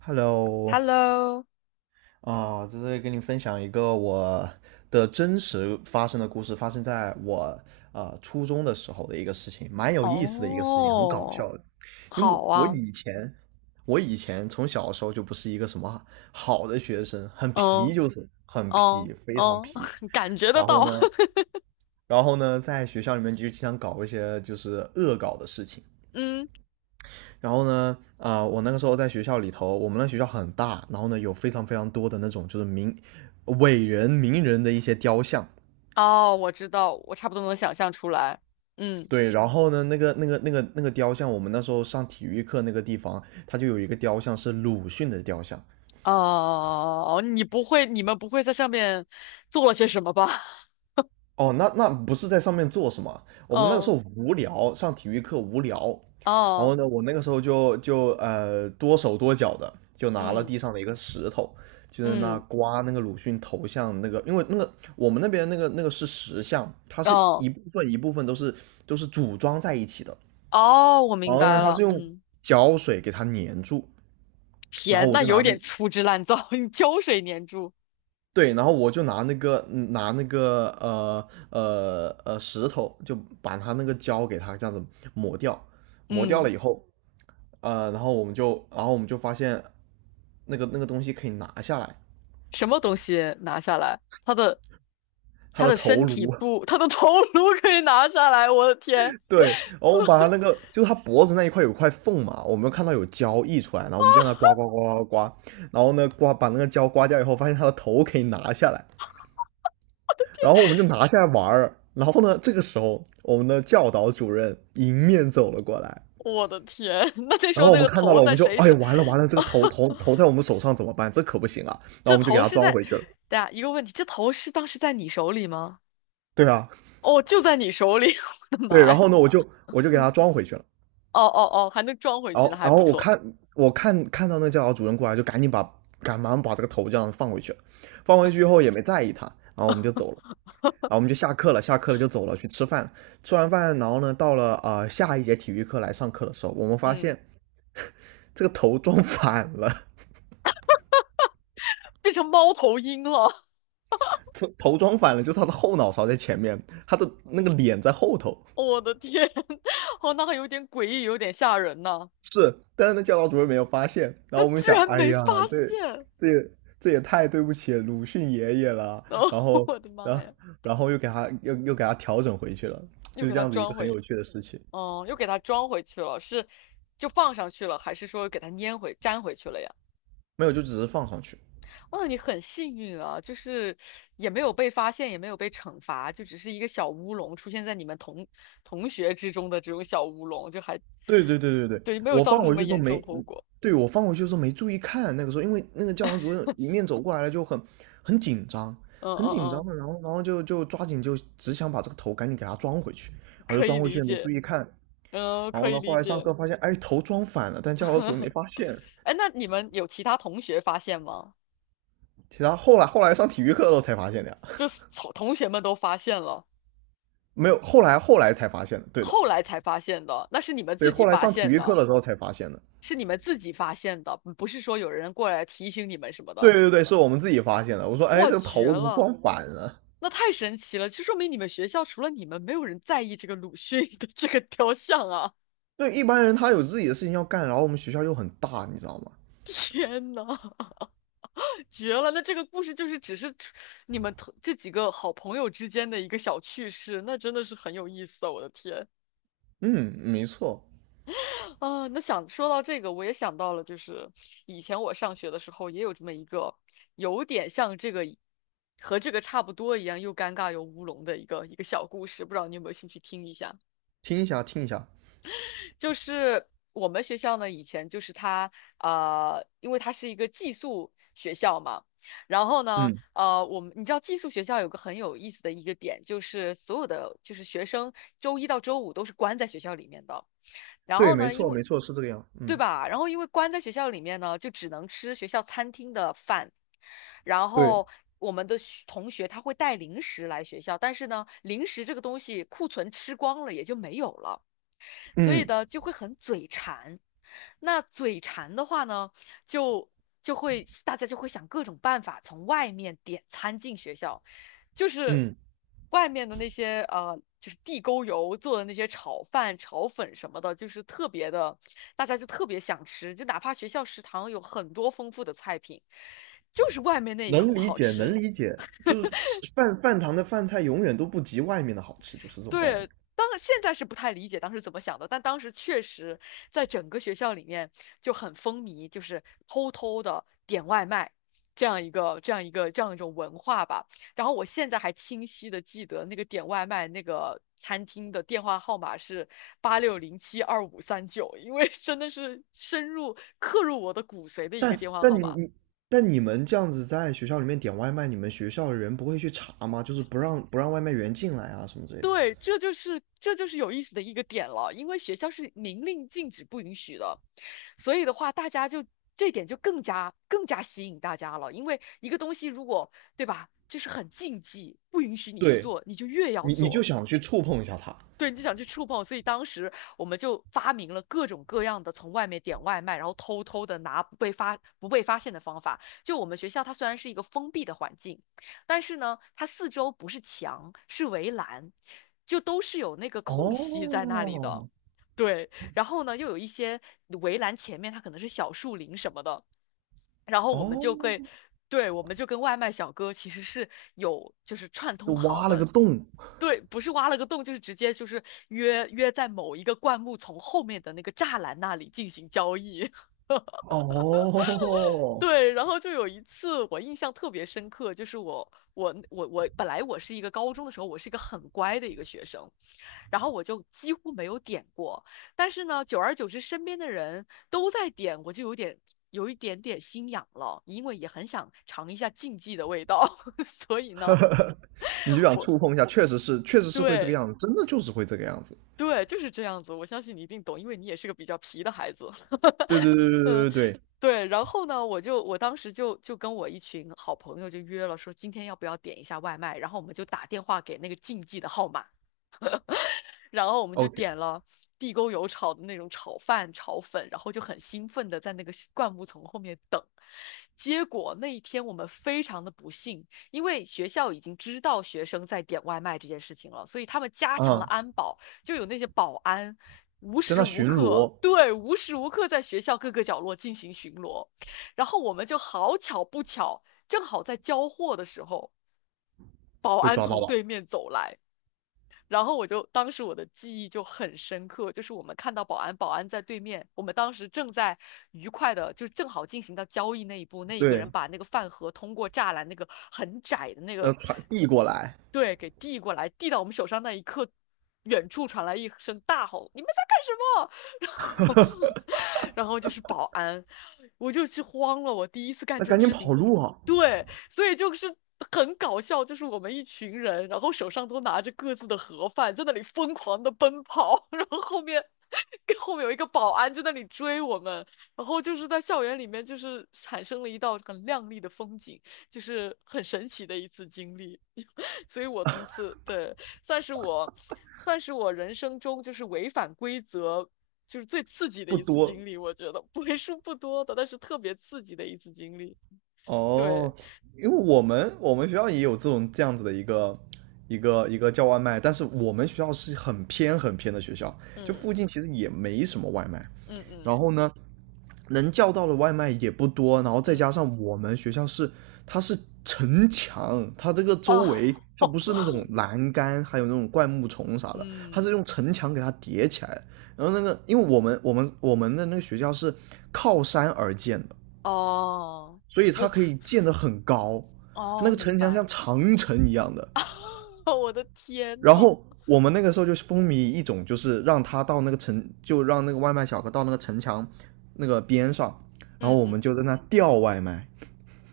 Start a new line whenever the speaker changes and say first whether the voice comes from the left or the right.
right: Hello，
left: Hello，
right: 啊，在这里跟你分享一个我的真实发生的故事，发生在我初中的时候的一个事情，蛮有意思的一个事情，很搞
left: 哦，
right: 笑的。因为
left: 好
right: 我
left: 啊，
right: 以前，我以前从小的时候就不是一个什么好的学生，很皮，
left: 嗯
right: 就是很皮，
left: 嗯
right: 非常
left: 嗯，
right: 皮。
left: 感觉得
right: 然后
left: 到，
right: 呢，然后呢，在学校里面就经常搞一些就是恶搞的事情。
left: 嗯，
right: 然后呢，我那个时候在学校里头，我们那学校很大，然后呢有非常非常多的那种就是名伟人、名人的一些雕像。
left: 哦，我知道，我差不多能想象出来。嗯。
right: 对，然后呢，那个雕像，我们那时候上体育课那个地方，它就有一个雕像是鲁迅的雕像。
left: 哦，你们不会在上面做了些什么吧？
right: 哦，那那不是在上面做什么？我们那个时候
left: 嗯。
right: 无聊，上体育课无聊，然后
left: 哦。
right: 呢，我那个时候就多手多脚的，就拿了
left: 嗯
right: 地上的一个石头，就在那
left: 嗯。
right: 刮那个鲁迅头像那个，因为那个我们那边那个是石像，它是
left: 哦
right: 一部分一部分都是组装在一起的，
left: 哦，我
right: 然
left: 明
right: 后
left: 白
right: 呢，它是
left: 了。
right: 用
left: 嗯。
right: 胶水给它粘住，然后
left: 天，
right: 我
left: 那
right: 就拿
left: 有
right: 那
left: 点粗制滥造，你胶水粘住。
right: 对，然后我就拿那个拿那个石头，就把它那个胶给它这样子磨掉，磨掉了
left: 嗯。
right: 以后，然后我们就发现那个东西可以拿下来，
left: 什么东西拿下来？它的
right: 它
left: 他
right: 的
left: 的
right: 头
left: 身体
right: 颅。
left: 不，他的头颅可以拿下来？我的天！
right: 对，然后我们把它 那个就是它脖子那一块有块缝嘛，我们看到有胶溢出来，然后我们就让它刮刮刮刮刮，然后呢刮把那个胶刮掉以后，发现它的头可以拿下来，然后我们就拿下来玩。然后呢，这个时候我们的教导主任迎面走了过来，
left: 我的天！那那时
right: 然
left: 候
right: 后我
left: 那
right: 们
left: 个
right: 看到
left: 头
right: 了，我
left: 在
right: 们就
left: 谁
right: 哎呀
left: 手？
right: 完了完了，这个头头 头在我们手上怎么办？这可不行啊！然后我
left: 这
right: 们就给
left: 头
right: 他
left: 是
right: 装
left: 在，
right: 回去了。
left: 对啊，一个问题，这头是当时在你手里吗？
right: 对啊，
left: 哦，就在你手里。我的
right: 对，
left: 妈
right: 然
left: 呀！
right: 后呢，我就
left: 哦
right: 我就给他装回去了。
left: 哦哦，还能装回
right: 然
left: 去，
right: 后
left: 那还
right: 然
left: 不
right: 后我
left: 错。
right: 看看到那教导主任过来，就赶忙把这个头这样放回去了。放回去以后也没在意他，然后我们就走了。然后我们就下课了，下课了就走了去吃饭。吃完饭，然后呢，到了下一节体育课来上课的时候，我们发
left: 嗯。
right: 现这个头装反了。
left: 变成猫头鹰了。
right: 头装反了，就是他的后脑勺在前面，他的那个脸在后头。
left: 我的天！哦，那还有点诡异，有点吓人呢。
right: 是，但是那教导主任没有发现。然
left: 他
right: 后我们
left: 居
right: 想，
left: 然
right: 哎
left: 没
right: 呀，
left: 发
right: 这
left: 现。
right: 这也这也太对不起鲁迅爷爷了。
left: 哦，
right: 然后，
left: 我的
right: 然
left: 妈
right: 后
left: 呀！
right: 然后又给他调整回去了，
left: 又
right: 就是
left: 给
right: 这
left: 他
right: 样子一个
left: 装
right: 很有
left: 回，
right: 趣的事情。
left: 哦，又给它装回去了，是就放上去了，还是说给它粘回去了呀？
right: 没有，就只是放上去。
left: 哇，你很幸运啊，就是也没有被发现，也没有被惩罚，就只是一个小乌龙出现在你们同学之中的这种小乌龙，就还
right: 对对对对对，
left: 对，没有
right: 我
left: 造
right: 放
left: 成什
right: 回
left: 么
right: 去时候
left: 严重
right: 没，
left: 后果。
right: 对我放回去的时候没注意看，那个时候因为那个教堂主任迎面走过来了，就很紧张，
left: 嗯
right: 很紧
left: 嗯
right: 张
left: 嗯，
right: 的，然后就抓紧就只想把这个头赶紧给它装回去，然后就
left: 可以
right: 装回
left: 理
right: 去没注
left: 解。
right: 意看，
left: 嗯，
right: 然
left: 可
right: 后呢
left: 以
right: 后
left: 理
right: 来上
left: 解。
right: 课发现哎头装反了，但教导主任没 发现。
left: 哎，那你们有其他同学发现吗？
right: 其他后来上体育课的时候才发现的呀，
left: 就是同学们都发现了，
right: 没有后来才发现的，对的。
left: 后来才发现的，那是你们
right: 对
left: 自
right: 后
left: 己
right: 来
left: 发
right: 上体
left: 现
right: 育课
left: 的。
right: 的时候才发现的。
left: 是你们自己发现的，不是说有人过来提醒你们什么
right: 对
left: 的。
right: 对对，是我们自己发现的，我说哎
left: 哇，
right: 这个
left: 绝
right: 头怎么装
left: 了！
right: 反了？
left: 那太神奇了！就说明你们学校除了你们，没有人在意这个鲁迅的 这个雕像啊！
right: 对一般人他有自己的事情要干，然后我们学校又很大，你知道吗？
left: 天呐，绝了！那这个故事就是只是你们同这几个好朋友之间的一个小趣事，那真的是很有意思啊！我的天。
right: 嗯，没错。
left: 啊，那想说到这个，我也想到了，就是以前我上学的时候也有这么一个，有点像这个，和这个差不多一样，又尴尬又乌龙的一个小故事，不知道你有没有兴趣听一下？
right: 听一下听一下。
left: 就是我们学校呢，以前就是它，因为它是一个寄宿学校嘛。然后呢，
right: 嗯，
left: 我们你知道寄宿学校有个很有意思的一个点，就是所有的就是学生周一到周五都是关在学校里面的。然
right: 对，
left: 后
right: 没
left: 呢，因
right: 错
left: 为
right: 没错，是这个样。
left: 对
right: 嗯，
left: 吧？然后因为关在学校里面呢，就只能吃学校餐厅的饭。然
right: 对。
left: 后我们的学同学他会带零食来学校，但是呢，零食这个东西库存吃光了也就没有了。所以
right: 嗯
left: 呢就会很嘴馋。那嘴馋的话呢，就大家就会想各种办法从外面点餐进学校，就是
right: 嗯，
left: 外面的那些就是地沟油做的那些炒饭、炒粉什么的，就是特别的，大家就特别想吃，就哪怕学校食堂有很多丰富的菜品，就是外面那一
right: 能
left: 口
right: 理
left: 好
right: 解能
left: 吃。
right: 理解，就是吃饭饭堂的饭菜永远都不及外面的好吃，就是这种概念。
left: 对，当现在是不太理解当时怎么想的，但当时确实在整个学校里面就很风靡，就是偷偷的点外卖这样一种文化吧。然后我现在还清晰的记得那个点外卖那个餐厅的电话号码是86072539，因为真的是深入刻入我的骨髓的一个
right: 但
left: 电话
right: 但
left: 号
right: 你
left: 码。
right: 你但你们这样子在学校里面点外卖，你们学校的人不会去查吗？就是不让外卖员进来啊什么之类的。
left: 对，这就是有意思的一个点了，因为学校是明令禁止不允许的。所以的话，大家就这点就更加吸引大家了，因为一个东西如果，对吧，就是很禁忌，不允许你去
right: 对，
left: 做，你就越要
right: 你你就
left: 做。
right: 想去触碰一下他。
left: 对，你就想去触碰，所以当时我们就发明了各种各样的从外面点外卖，然后偷偷的拿不被发现的方法。就我们学校，它虽然是一个封闭的环境，但是呢，它四周不是墙，是围栏，就都是有那个空隙在那里的。
right: 哦
left: 对，然后呢，又有一些围栏前面它可能是小树林什么的。然后我们就会。
right: 哦
left: 对，我们就跟外卖小哥其实是有就是串
right: 就
left: 通好
right: 挖了个
left: 的，
right: 洞。
left: 对，不是挖了个洞，就是直接就是约在某一个灌木丛后面的那个栅栏那里进行交易。
right: 哦，
left: 对，然后就有一次我印象特别深刻，就是我我我我本来我是一个高中的时候，我是一个很乖的一个学生，然后我就几乎没有点过，但是呢，久而久之身边的人都在点，我就有一点点心痒了，因为也很想尝一下禁忌的味道，所以呢，
right: 你就想
left: 我
right: 触碰一下，确实是，确实是会这个
left: 对。
right: 样子，真的就是会这个样子。
left: 对，就是这样子。我相信你一定懂，因为你也是个比较皮的孩子。
right: 对对对对
left: 嗯，
right: 对对对
left: 对。然后呢，我当时就跟我一群好朋友就约了，说今天要不要点一下外卖？然后我们就打电话给那个竞技的号码。然后我们就
right: ，OK。
left: 点了地沟油炒的那种炒饭、炒粉，然后就很兴奋的在那个灌木丛后面等。结果那一天我们非常的不幸，因为学校已经知道学生在点外卖这件事情了，所以他们加强了
right: 啊，
left: 安保，就有那些保安无
right: 在
left: 时
right: 那
left: 无
right: 巡
left: 刻，
right: 逻
left: 对，无时无刻在学校各个角落进行巡逻。然后我们就好巧不巧，正好在交货的时候，保
right: 被
left: 安
right: 抓到
left: 从
right: 了。
left: 对面走来。然后我就当时我的记忆就很深刻，就是我们看到保安，保安在对面，我们当时正在愉快的，就正好进行到交易那一步，那一个人
right: 对，
left: 把那个饭盒通过栅栏那个很窄的那个，
right: 传递过来。
left: 对，给递过来，递到我们手上那一刻，远处传来一声大吼：“你们在干什么？”后 然后就是保安，我就去慌了，我第一次干
right: 那
left: 这
right: 赶
left: 种
right: 紧
left: 事
right: 跑
left: 情。
right: 路啊。
left: 对，所以就是很搞笑，就是我们一群人，然后手上都拿着各自的盒饭，在那里疯狂的奔跑，然后后面 跟后面有一个保安就在那里追我们。然后就是在校园里面就是产生了一道很亮丽的风景，就是很神奇的一次经历。所以我从此对。算是我，算是我人生中就是违反规则就是最刺激的
right: 不
left: 一次
right: 多。
left: 经历，我觉得为数不多的，但是特别刺激的一次经历。
right: 哦，
left: 对，
right: 因为我们学校也有这种这样子的一个一个叫外卖，但是我们学校是很偏很偏的学校，就
left: 嗯
right: 附近其实也没什么外卖，
left: 嗯
right: 然
left: 嗯
right: 后呢，能叫到的外卖也不多，然后再加
left: 嗯，
right: 上我们学校是它是城墙，它这个周
left: 哦，
right: 围它不是那种栏杆，还有那种灌木丛啥的，它是
left: 嗯
right: 用城墙给它叠起来的，然后那个因为我们的那个学校是靠山而建的。
left: 哦，
right: 所以它
left: 不，
right: 可以建得很高，它那
left: 哦，
right: 个
left: 明
right: 城墙
left: 白
right: 像
left: 了。
right: 长城一样的。
left: 我的天
right: 然
left: 呐！
right: 后我们那个时候就风靡一种，就是让他到那个城，就让那个外卖小哥到那个城墙那个边上，然后
left: 嗯
right: 我们
left: 嗯。
right: 就在那吊外卖。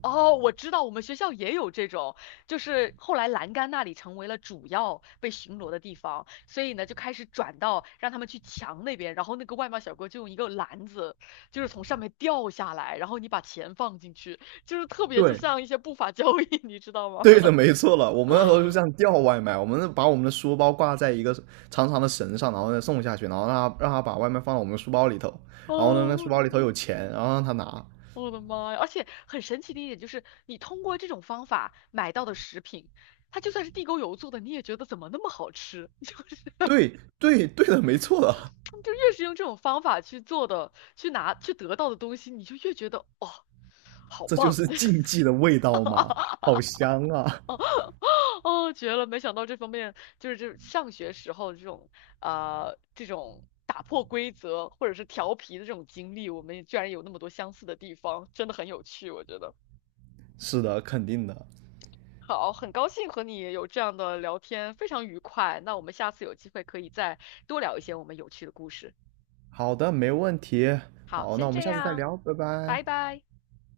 left: 哦，我知道，我们学校也有这种，就是后来栏杆那里成为了主要被巡逻的地方，所以呢就开始转到让他们去墙那边，然后那个外卖小哥就用一个篮子，就是从上面掉下来，然后你把钱放进去，就是特别就
right: 对，
left: 像一些不法交易，你知道吗？
right: 对的，没错了。我们那时候就这样吊外卖，我们是把我们的书包挂在一个长长的绳上，然后再送下去，然后让他把外卖放到我们的书包里头，然后呢
left: 哦，
right: 那书
left: 我的
right: 包里
left: 妈！
right: 头有钱，然后让他拿。
left: 我的妈呀！而且很神奇的一点就是，你通过这种方法买到的食品，它就算是地沟油做的，你也觉得怎么那么好吃，就是。
right: 对对对的，没错的。
left: 就越是用这种方法去做的，去拿去得到的东西，你就越觉得哇、好
right: 这就
left: 棒！
right: 是竞 技的味道吗？好香啊！
left: 哦，绝了！没想到这方面就是这上学时候这种这种打破规则或者是调皮的这种经历，我们也居然有那么多相似的地方，真的很有趣，我觉得。
right: 是的，肯定的。
left: 好，很高兴和你有这样的聊天，非常愉快。那我们下次有机会可以再多聊一些我们有趣的故事。
right: 好的，没问题。
left: 好，
right: 好，那
left: 先
right: 我们
left: 这
right: 下次再
left: 样。
right: 聊，拜拜。
left: 拜拜。